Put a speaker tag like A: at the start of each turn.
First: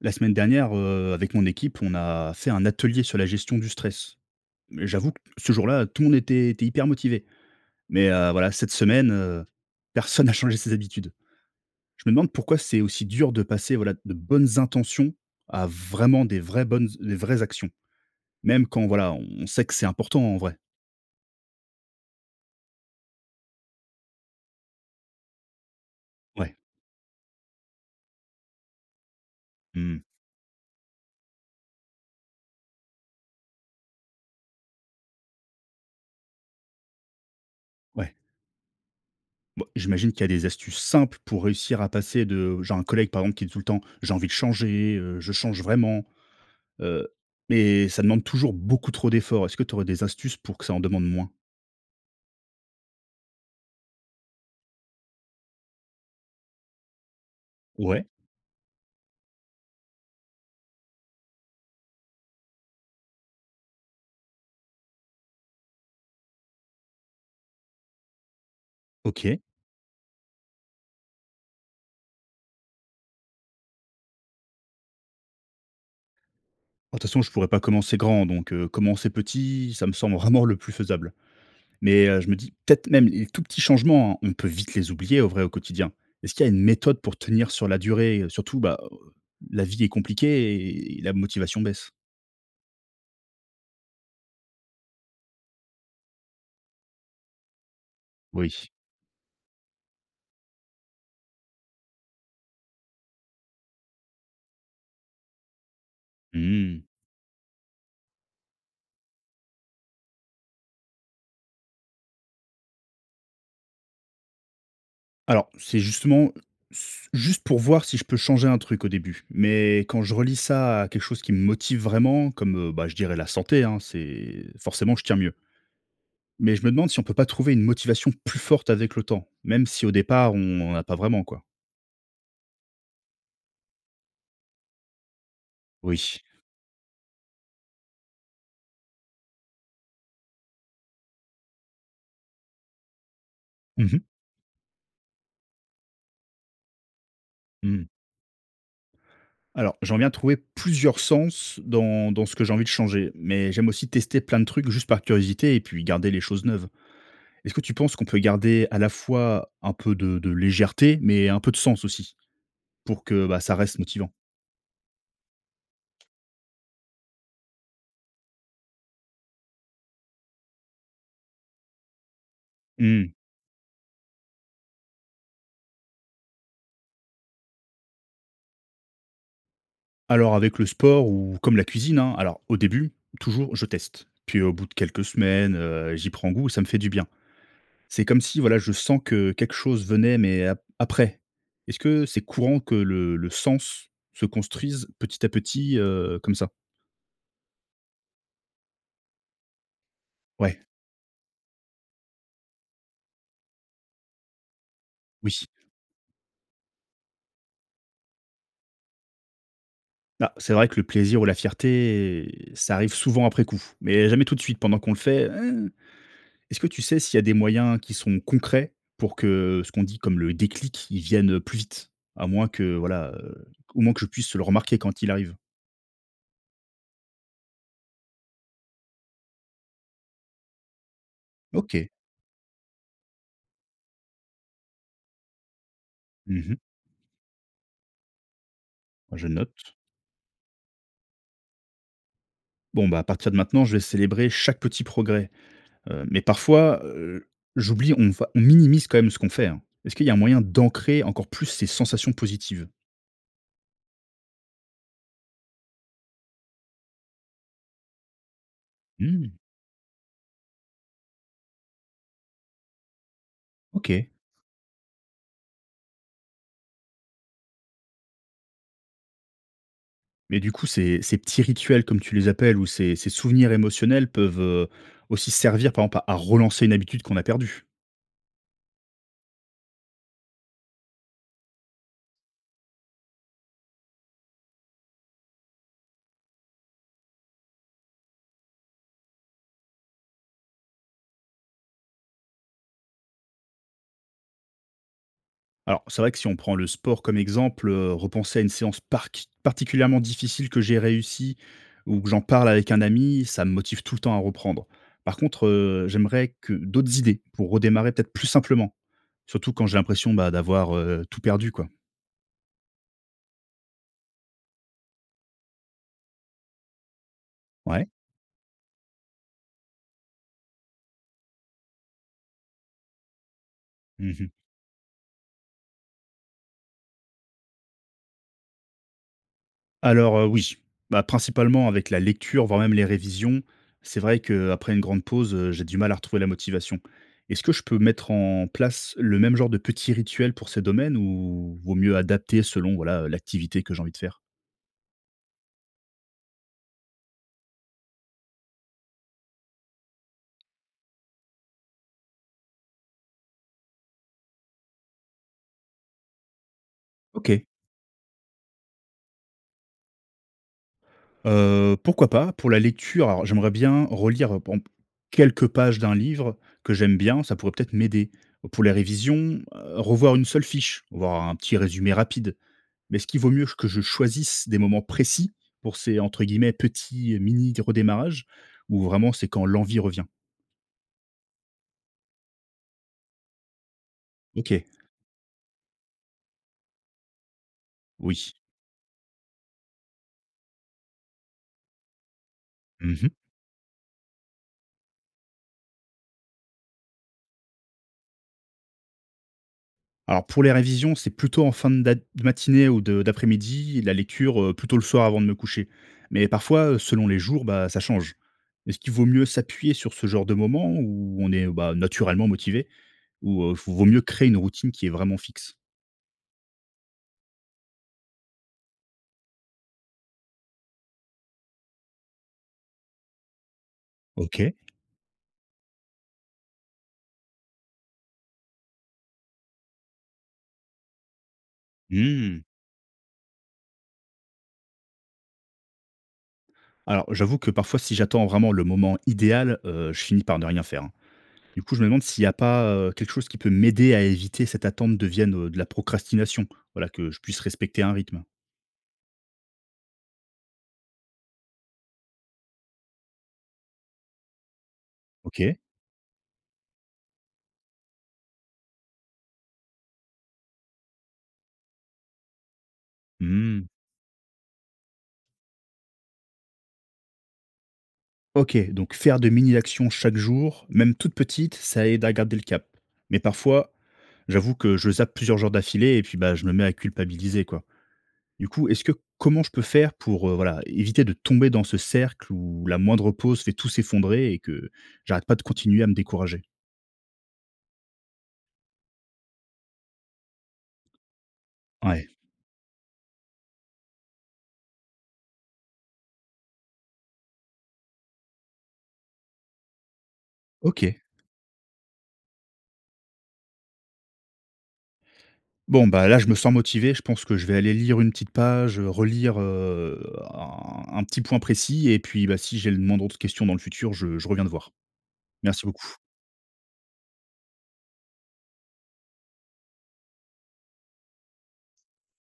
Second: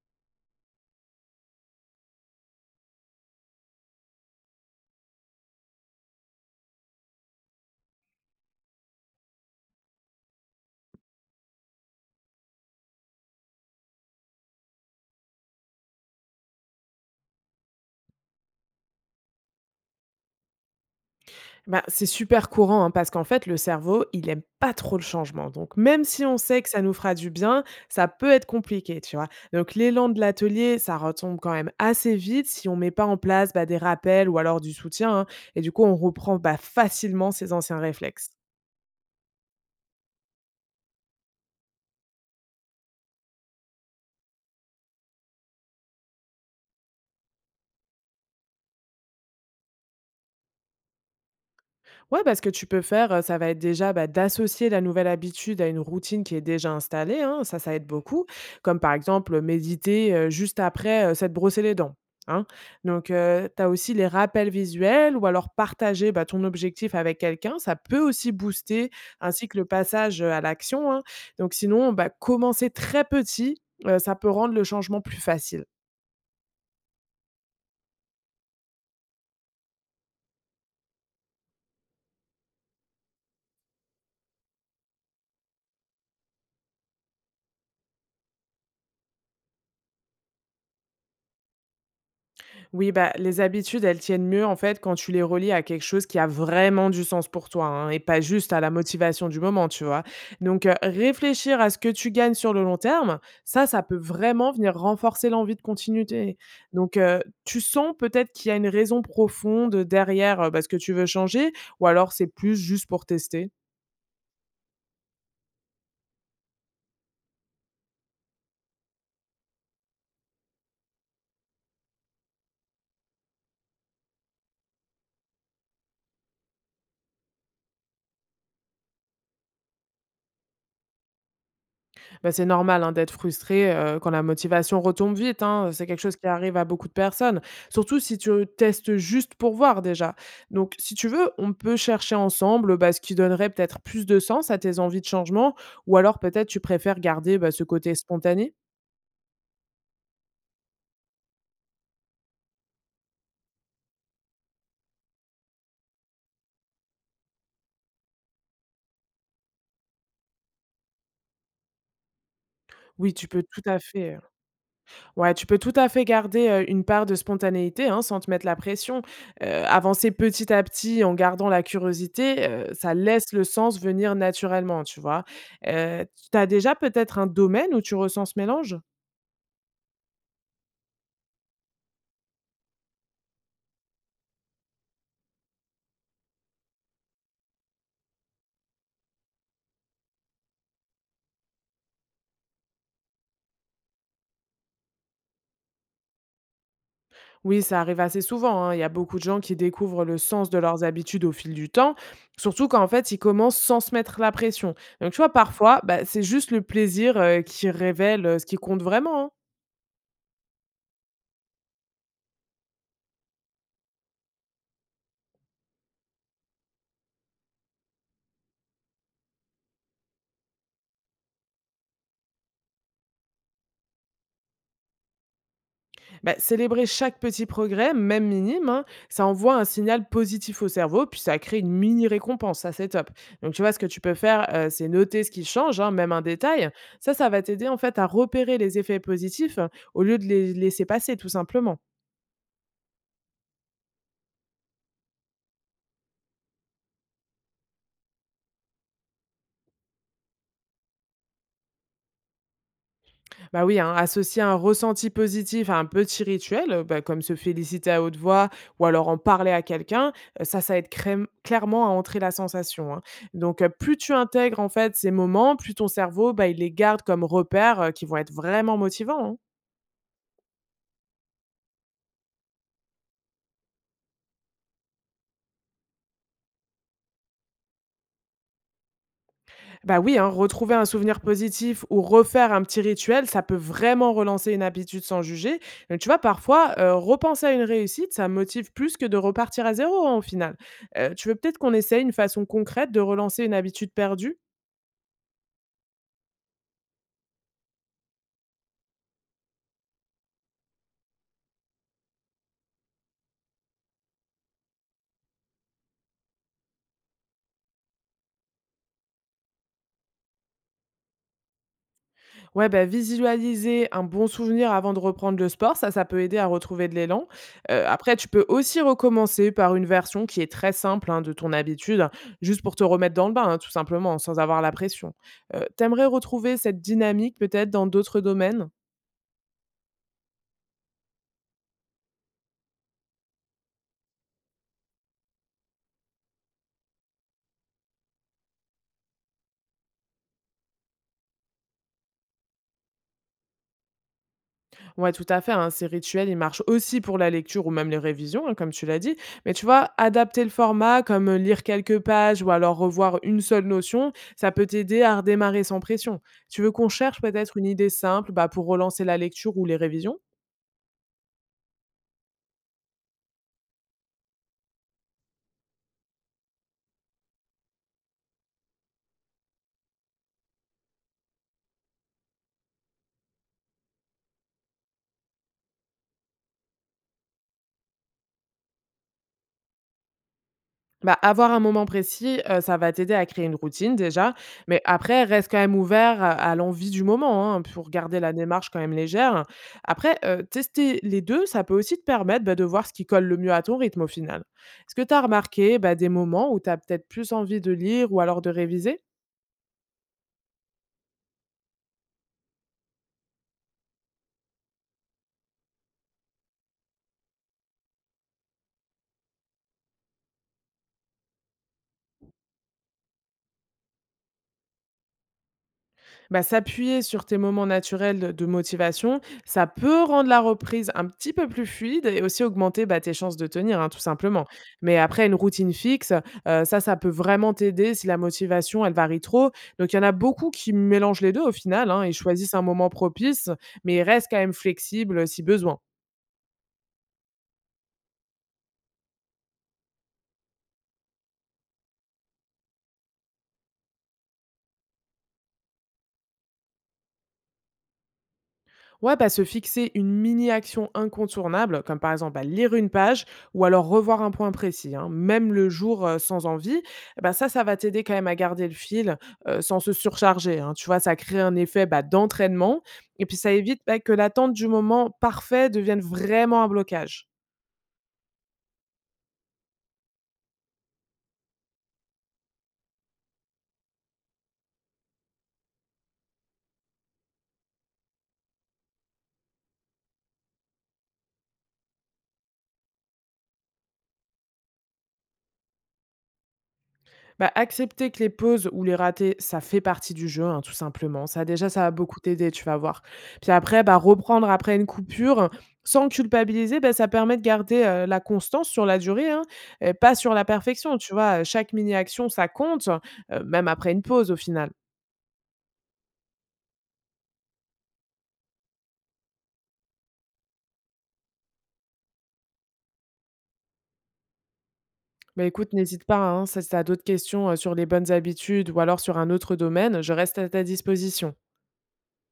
A: La semaine dernière, avec mon équipe, on a fait un atelier sur la gestion du stress. Mais j'avoue que ce jour-là, tout le monde était hyper motivé. Mais, voilà, cette semaine, personne n'a changé ses habitudes. Je me demande pourquoi c'est aussi dur de passer, voilà, de bonnes intentions à vraiment des vraies actions. Même quand, voilà, on sait que c'est important en vrai.
B: Bah, c'est super courant, hein, parce qu'en fait, le cerveau, il aime pas trop le changement. Donc, même si on
A: Ouais.
B: sait que ça nous fera du bien, ça peut être compliqué, tu vois. Donc,
A: Mmh.
B: l'élan de l'atelier, ça retombe quand même assez vite si on met pas en place des rappels ou alors du soutien, hein. Et du coup, on reprend facilement ses anciens
A: Ouais.
B: réflexes.
A: Bon, j'imagine qu'il y a des astuces simples pour réussir à passer de genre un collègue, par exemple, qui dit tout le temps: «J'ai envie de changer, je change vraiment». Heu, mais ça demande toujours beaucoup trop d'efforts. Est-ce que tu aurais des astuces pour que ça en demande moins?
B: Ouais, parce que tu peux faire, ça va être déjà, bah, d'associer la nouvelle habitude à une routine qui est déjà installée, hein, ça aide
A: Ouais.
B: beaucoup. Comme par exemple, méditer, juste après, s'être brossé les dents, hein. Donc tu as aussi les rappels visuels ou alors partager, bah, ton objectif avec quelqu'un, ça peut aussi booster,
A: OK. Bah,
B: ainsi que le passage, à l'action, hein. Donc sinon, bah, commencer très petit, ça peut rendre le changement plus facile.
A: de toute façon, je pourrais pas commencer grand, donc commencer petit, ça me semble vraiment le plus faisable. Mais je me dis, peut-être même les tout petits changements, hein, on peut vite les oublier au vrai au quotidien. Est-ce qu'il y a une méthode pour tenir sur la durée? Surtout, bah, la vie est compliquée et la motivation baisse.
B: Oui, bah, les habitudes, elles tiennent mieux en fait quand tu les relis à quelque chose qui a vraiment du sens pour toi, hein, et pas
A: Oui.
B: juste à la motivation du moment, tu vois. Donc, réfléchir à ce que tu gagnes sur le long terme, ça peut vraiment venir renforcer l'envie de continuité.
A: Mmh.
B: Donc, tu sens peut-être qu'il y a une raison profonde derrière bah, ce que tu veux changer ou alors c'est plus juste pour tester.
A: Alors, c'est justement s juste pour voir si je peux changer un truc au début. Mais quand je relis ça à quelque chose qui me motive vraiment, comme, bah, je dirais la santé, hein, c'est forcément je tiens mieux. Mais je me demande si on peut pas trouver une motivation plus forte avec le temps, même si au départ on en a pas vraiment, quoi.
B: Bah, c'est normal, hein, d'être frustré, quand la motivation retombe vite, hein, c'est quelque chose
A: Oui.
B: qui arrive à beaucoup de personnes. Surtout si tu testes juste pour voir déjà. Donc si tu veux, on peut chercher ensemble, bah, ce qui donnerait peut-être
A: Mmh mh.
B: plus de sens à tes envies de changement, ou alors peut-être tu préfères garder, bah, ce
A: Mmh.
B: côté spontané?
A: Alors, j'aimerais bien trouver plusieurs sens dans ce que j'ai envie de changer, mais j'aime aussi tester plein de trucs juste par curiosité et puis garder les choses neuves. Est-ce que tu penses qu'on peut garder à la fois un peu de légèreté, mais un peu de sens aussi? Pour
B: Oui,
A: que,
B: tu
A: bah,
B: peux
A: ça
B: tout
A: reste
B: à
A: motivant.
B: fait, Ouais, tu peux tout à fait garder, une part de spontanéité, hein, sans te mettre la pression. Avancer petit à petit en gardant la curiosité, ça
A: Mmh.
B: laisse le sens venir naturellement, tu vois? Heu, Tu as déjà peut-être un domaine où tu ressens ce mélange?
A: Alors avec le sport ou comme la cuisine, hein, alors au début, toujours je teste. Puis au bout de quelques semaines, j'y prends goût, ça me fait du bien. C'est comme si voilà, je sens que quelque chose venait, mais ap après. Est-ce que c'est courant que le sens se construise petit à petit, comme ça?
B: Oui, ça arrive assez souvent, hein. Il y a beaucoup de gens qui découvrent le sens de
A: Ouais,
B: leurs habitudes au fil du temps, surtout quand, en fait, ils commencent sans se mettre la pression. Donc tu vois,
A: oui.
B: parfois, bah, c'est juste le plaisir, qui révèle, ce qui compte vraiment, hein.
A: Bah, c'est vrai que le plaisir ou la fierté, ça arrive souvent après coup, mais jamais tout de suite. Pendant qu'on le fait, hein. Est-ce que tu sais s'il y a des moyens qui sont concrets pour que ce qu'on dit comme le déclic, il vienne, plus vite? À moins que voilà, au moins que je puisse le remarquer quand il arrive.
B: Bah, célébrer chaque petit progrès, même minime, hein, ça envoie un signal positif au cerveau, puis ça crée une
A: OK.
B: mini récompense, ça c'est top. Donc tu vois, ce que tu peux faire, c'est noter ce qui change, hein, même un
A: Mmh.
B: détail. Ça va t'aider en fait à repérer les effets
A: Je
B: positifs,
A: note.
B: au lieu de les laisser passer, tout simplement.
A: Bon, bah, à partir de maintenant, je vais célébrer chaque petit progrès, mais parfois, j'oublie, on minimise quand même ce qu'on fait, hein. Est-ce qu'il y a un moyen d'ancrer encore plus ces sensations positives?
B: Bah oui, hein, associer un ressenti positif à un petit rituel, bah, comme se féliciter à haute voix ou alors en
A: Mmh,
B: parler à quelqu'un, ça aide clairement à entrer la sensation, hein. Donc, plus
A: OK.
B: tu intègres en fait ces moments, plus ton cerveau, bah, il les garde comme repères qui vont être vraiment motivants, hein.
A: Mais du coup, ces petits rituels, comme tu les appelles, ou ces souvenirs émotionnels peuvent, aussi servir, par exemple, à relancer une habitude qu'on a perdue?
B: Bah oui, hein, retrouver un souvenir positif ou refaire un petit rituel, ça peut vraiment relancer une habitude sans juger. Mais tu vois, parfois, repenser à une réussite, ça motive plus que de repartir à zéro, en au final. Tu veux peut-être qu'on essaye une façon concrète de relancer une habitude perdue.
A: Alors, c'est vrai que si on prend le sport comme exemple, repenser à une séance parqui particulièrement difficile que j'ai réussi ou que j'en parle avec un ami, ça me motive tout le temps à reprendre. Par contre, j'aimerais que d'autres idées pour redémarrer peut-être plus simplement, surtout quand j'ai l'impression, bah, d'avoir, tout perdu, quoi.
B: Ouais, bah, visualiser un bon souvenir avant de reprendre le sport, ça peut aider à retrouver de l'élan.
A: Ouais.
B: Après, tu peux aussi recommencer par une version qui est très simple, hein, de ton habitude, hein, juste pour te remettre dans le bain, hein, tout simplement,
A: Mmh.
B: sans avoir la pression. Tu retrouver cette dynamique peut-être dans d'autres domaines?
A: Alors, oui, bah, principalement avec la lecture, voire même les révisions. C'est vrai qu'après une grande pause, j'ai du mal à retrouver la motivation. Est-ce que je peux mettre en place le même genre de petit rituel pour ces domaines ou vaut mieux adapter selon, voilà, l'activité que j'ai envie de faire?
B: Ouais, tout à fait, hein, ces rituels, ils marchent aussi pour la lecture ou même les révisions, hein, comme tu l'as dit. Mais tu vois, adapter le format, comme lire quelques pages ou alors revoir une seule notion, ça peut t'aider à redémarrer sans pression. Tu veux qu'on cherche
A: OK,
B: peut-être une idée simple, bah, pour relancer la lecture ou les révisions?
A: pourquoi pas? Pour la lecture, alors j'aimerais bien relire, par exemple, quelques pages d'un livre que j'aime bien, ça pourrait peut-être m'aider. Pour les révisions, revoir une seule fiche, voir un petit résumé rapide. Mais est-ce qu'il vaut mieux que je choisisse des moments précis pour ces, entre guillemets, «petits mini redémarrages» ou vraiment c'est quand l'envie revient?
B: Bah, avoir un moment précis, ça va t'aider à créer une routine déjà,
A: OK,
B: mais après reste quand même ouvert à l'envie du moment, hein, pour garder
A: oui.
B: la démarche quand même légère. Après, tester les 2, ça peut aussi te permettre, bah, de voir ce qui
A: Mmh.
B: colle le mieux à ton rythme au final. Est-ce que tu as remarqué, bah, des moments où tu as peut-être plus envie de lire ou alors de réviser?
A: Alors pour les révisions, c'est plutôt en fin de matinée ou de d'après-midi et la lecture, plutôt le soir avant de me coucher. Mais parfois, selon les jours, bah, ça change. Est-ce qu'il vaut mieux s'appuyer sur ce genre de moment où on est, bah, naturellement motivé, ou, vaut mieux créer une routine qui est vraiment fixe?
B: Bah, s'appuyer sur tes moments naturels de motivation, ça peut rendre la reprise un petit peu plus fluide et aussi augmenter, bah, tes chances de tenir, hein, tout simplement.
A: OK.
B: Mais après une routine fixe, ça peut vraiment t'aider si la motivation, elle varie trop. Donc il y en a beaucoup qui mélangent les 2 au final, hein. Ils
A: Mmh.
B: choisissent un moment propice, mais restent quand même flexibles, si besoin.
A: Alors, j'avoue que parfois, si j'attends vraiment le moment idéal, je finis par ne rien faire, hein. Du coup, je me demande s'il n'y a pas, quelque chose qui peut m'aider à éviter cette attente devienne, de la procrastination? Voilà, que je puisse respecter un rythme.
B: Ouais, bah, se fixer une mini-action incontournable, comme par exemple bah, lire une page ou alors revoir un point précis, hein, même
A: OK.
B: le jour sans envie, eh bah, ça va t'aider quand même à garder le fil, sans se surcharger, hein. Tu vois, ça crée un effet, bah, d'entraînement, et puis ça
A: Mmh.
B: évite, bah, que l'attente du moment parfait devienne vraiment un blocage.
A: OK, donc faire de mini actions chaque jour, même toutes petites, ça aide à garder le cap. Mais parfois, j'avoue que je zappe plusieurs jours d'affilée et puis, bah, je me mets à culpabiliser, quoi. Du coup, est-ce que comment je peux faire pour, voilà, éviter de tomber dans ce cercle où la moindre pause fait tout s'effondrer et que j'arrête pas de continuer à me décourager?
B: Bah, accepter que les pauses ou les ratés, ça fait partie du jeu, hein, tout simplement. Ça, déjà, ça va
A: Ouais,
B: beaucoup t'aider, tu vas voir. Puis après, bah, reprendre après une coupure sans culpabiliser, bah, ça permet de garder, la constance sur la durée, hein, et pas sur la perfection.
A: OK.
B: Tu vois, chaque mini-action, ça compte, même après une pause au final.
A: Bon, bah, là, je me sens motivé. Je pense que je vais aller lire une petite page, relire, un petit point précis et puis, bah, si j'ai le moindre autre question dans le futur, je reviens te voir.
B: Bah,
A: Merci
B: écoute,
A: beaucoup.
B: n'hésite pas, hein, si tu as d'autres questions, sur les bonnes habitudes ou alors sur un autre domaine, je reste à ta disposition.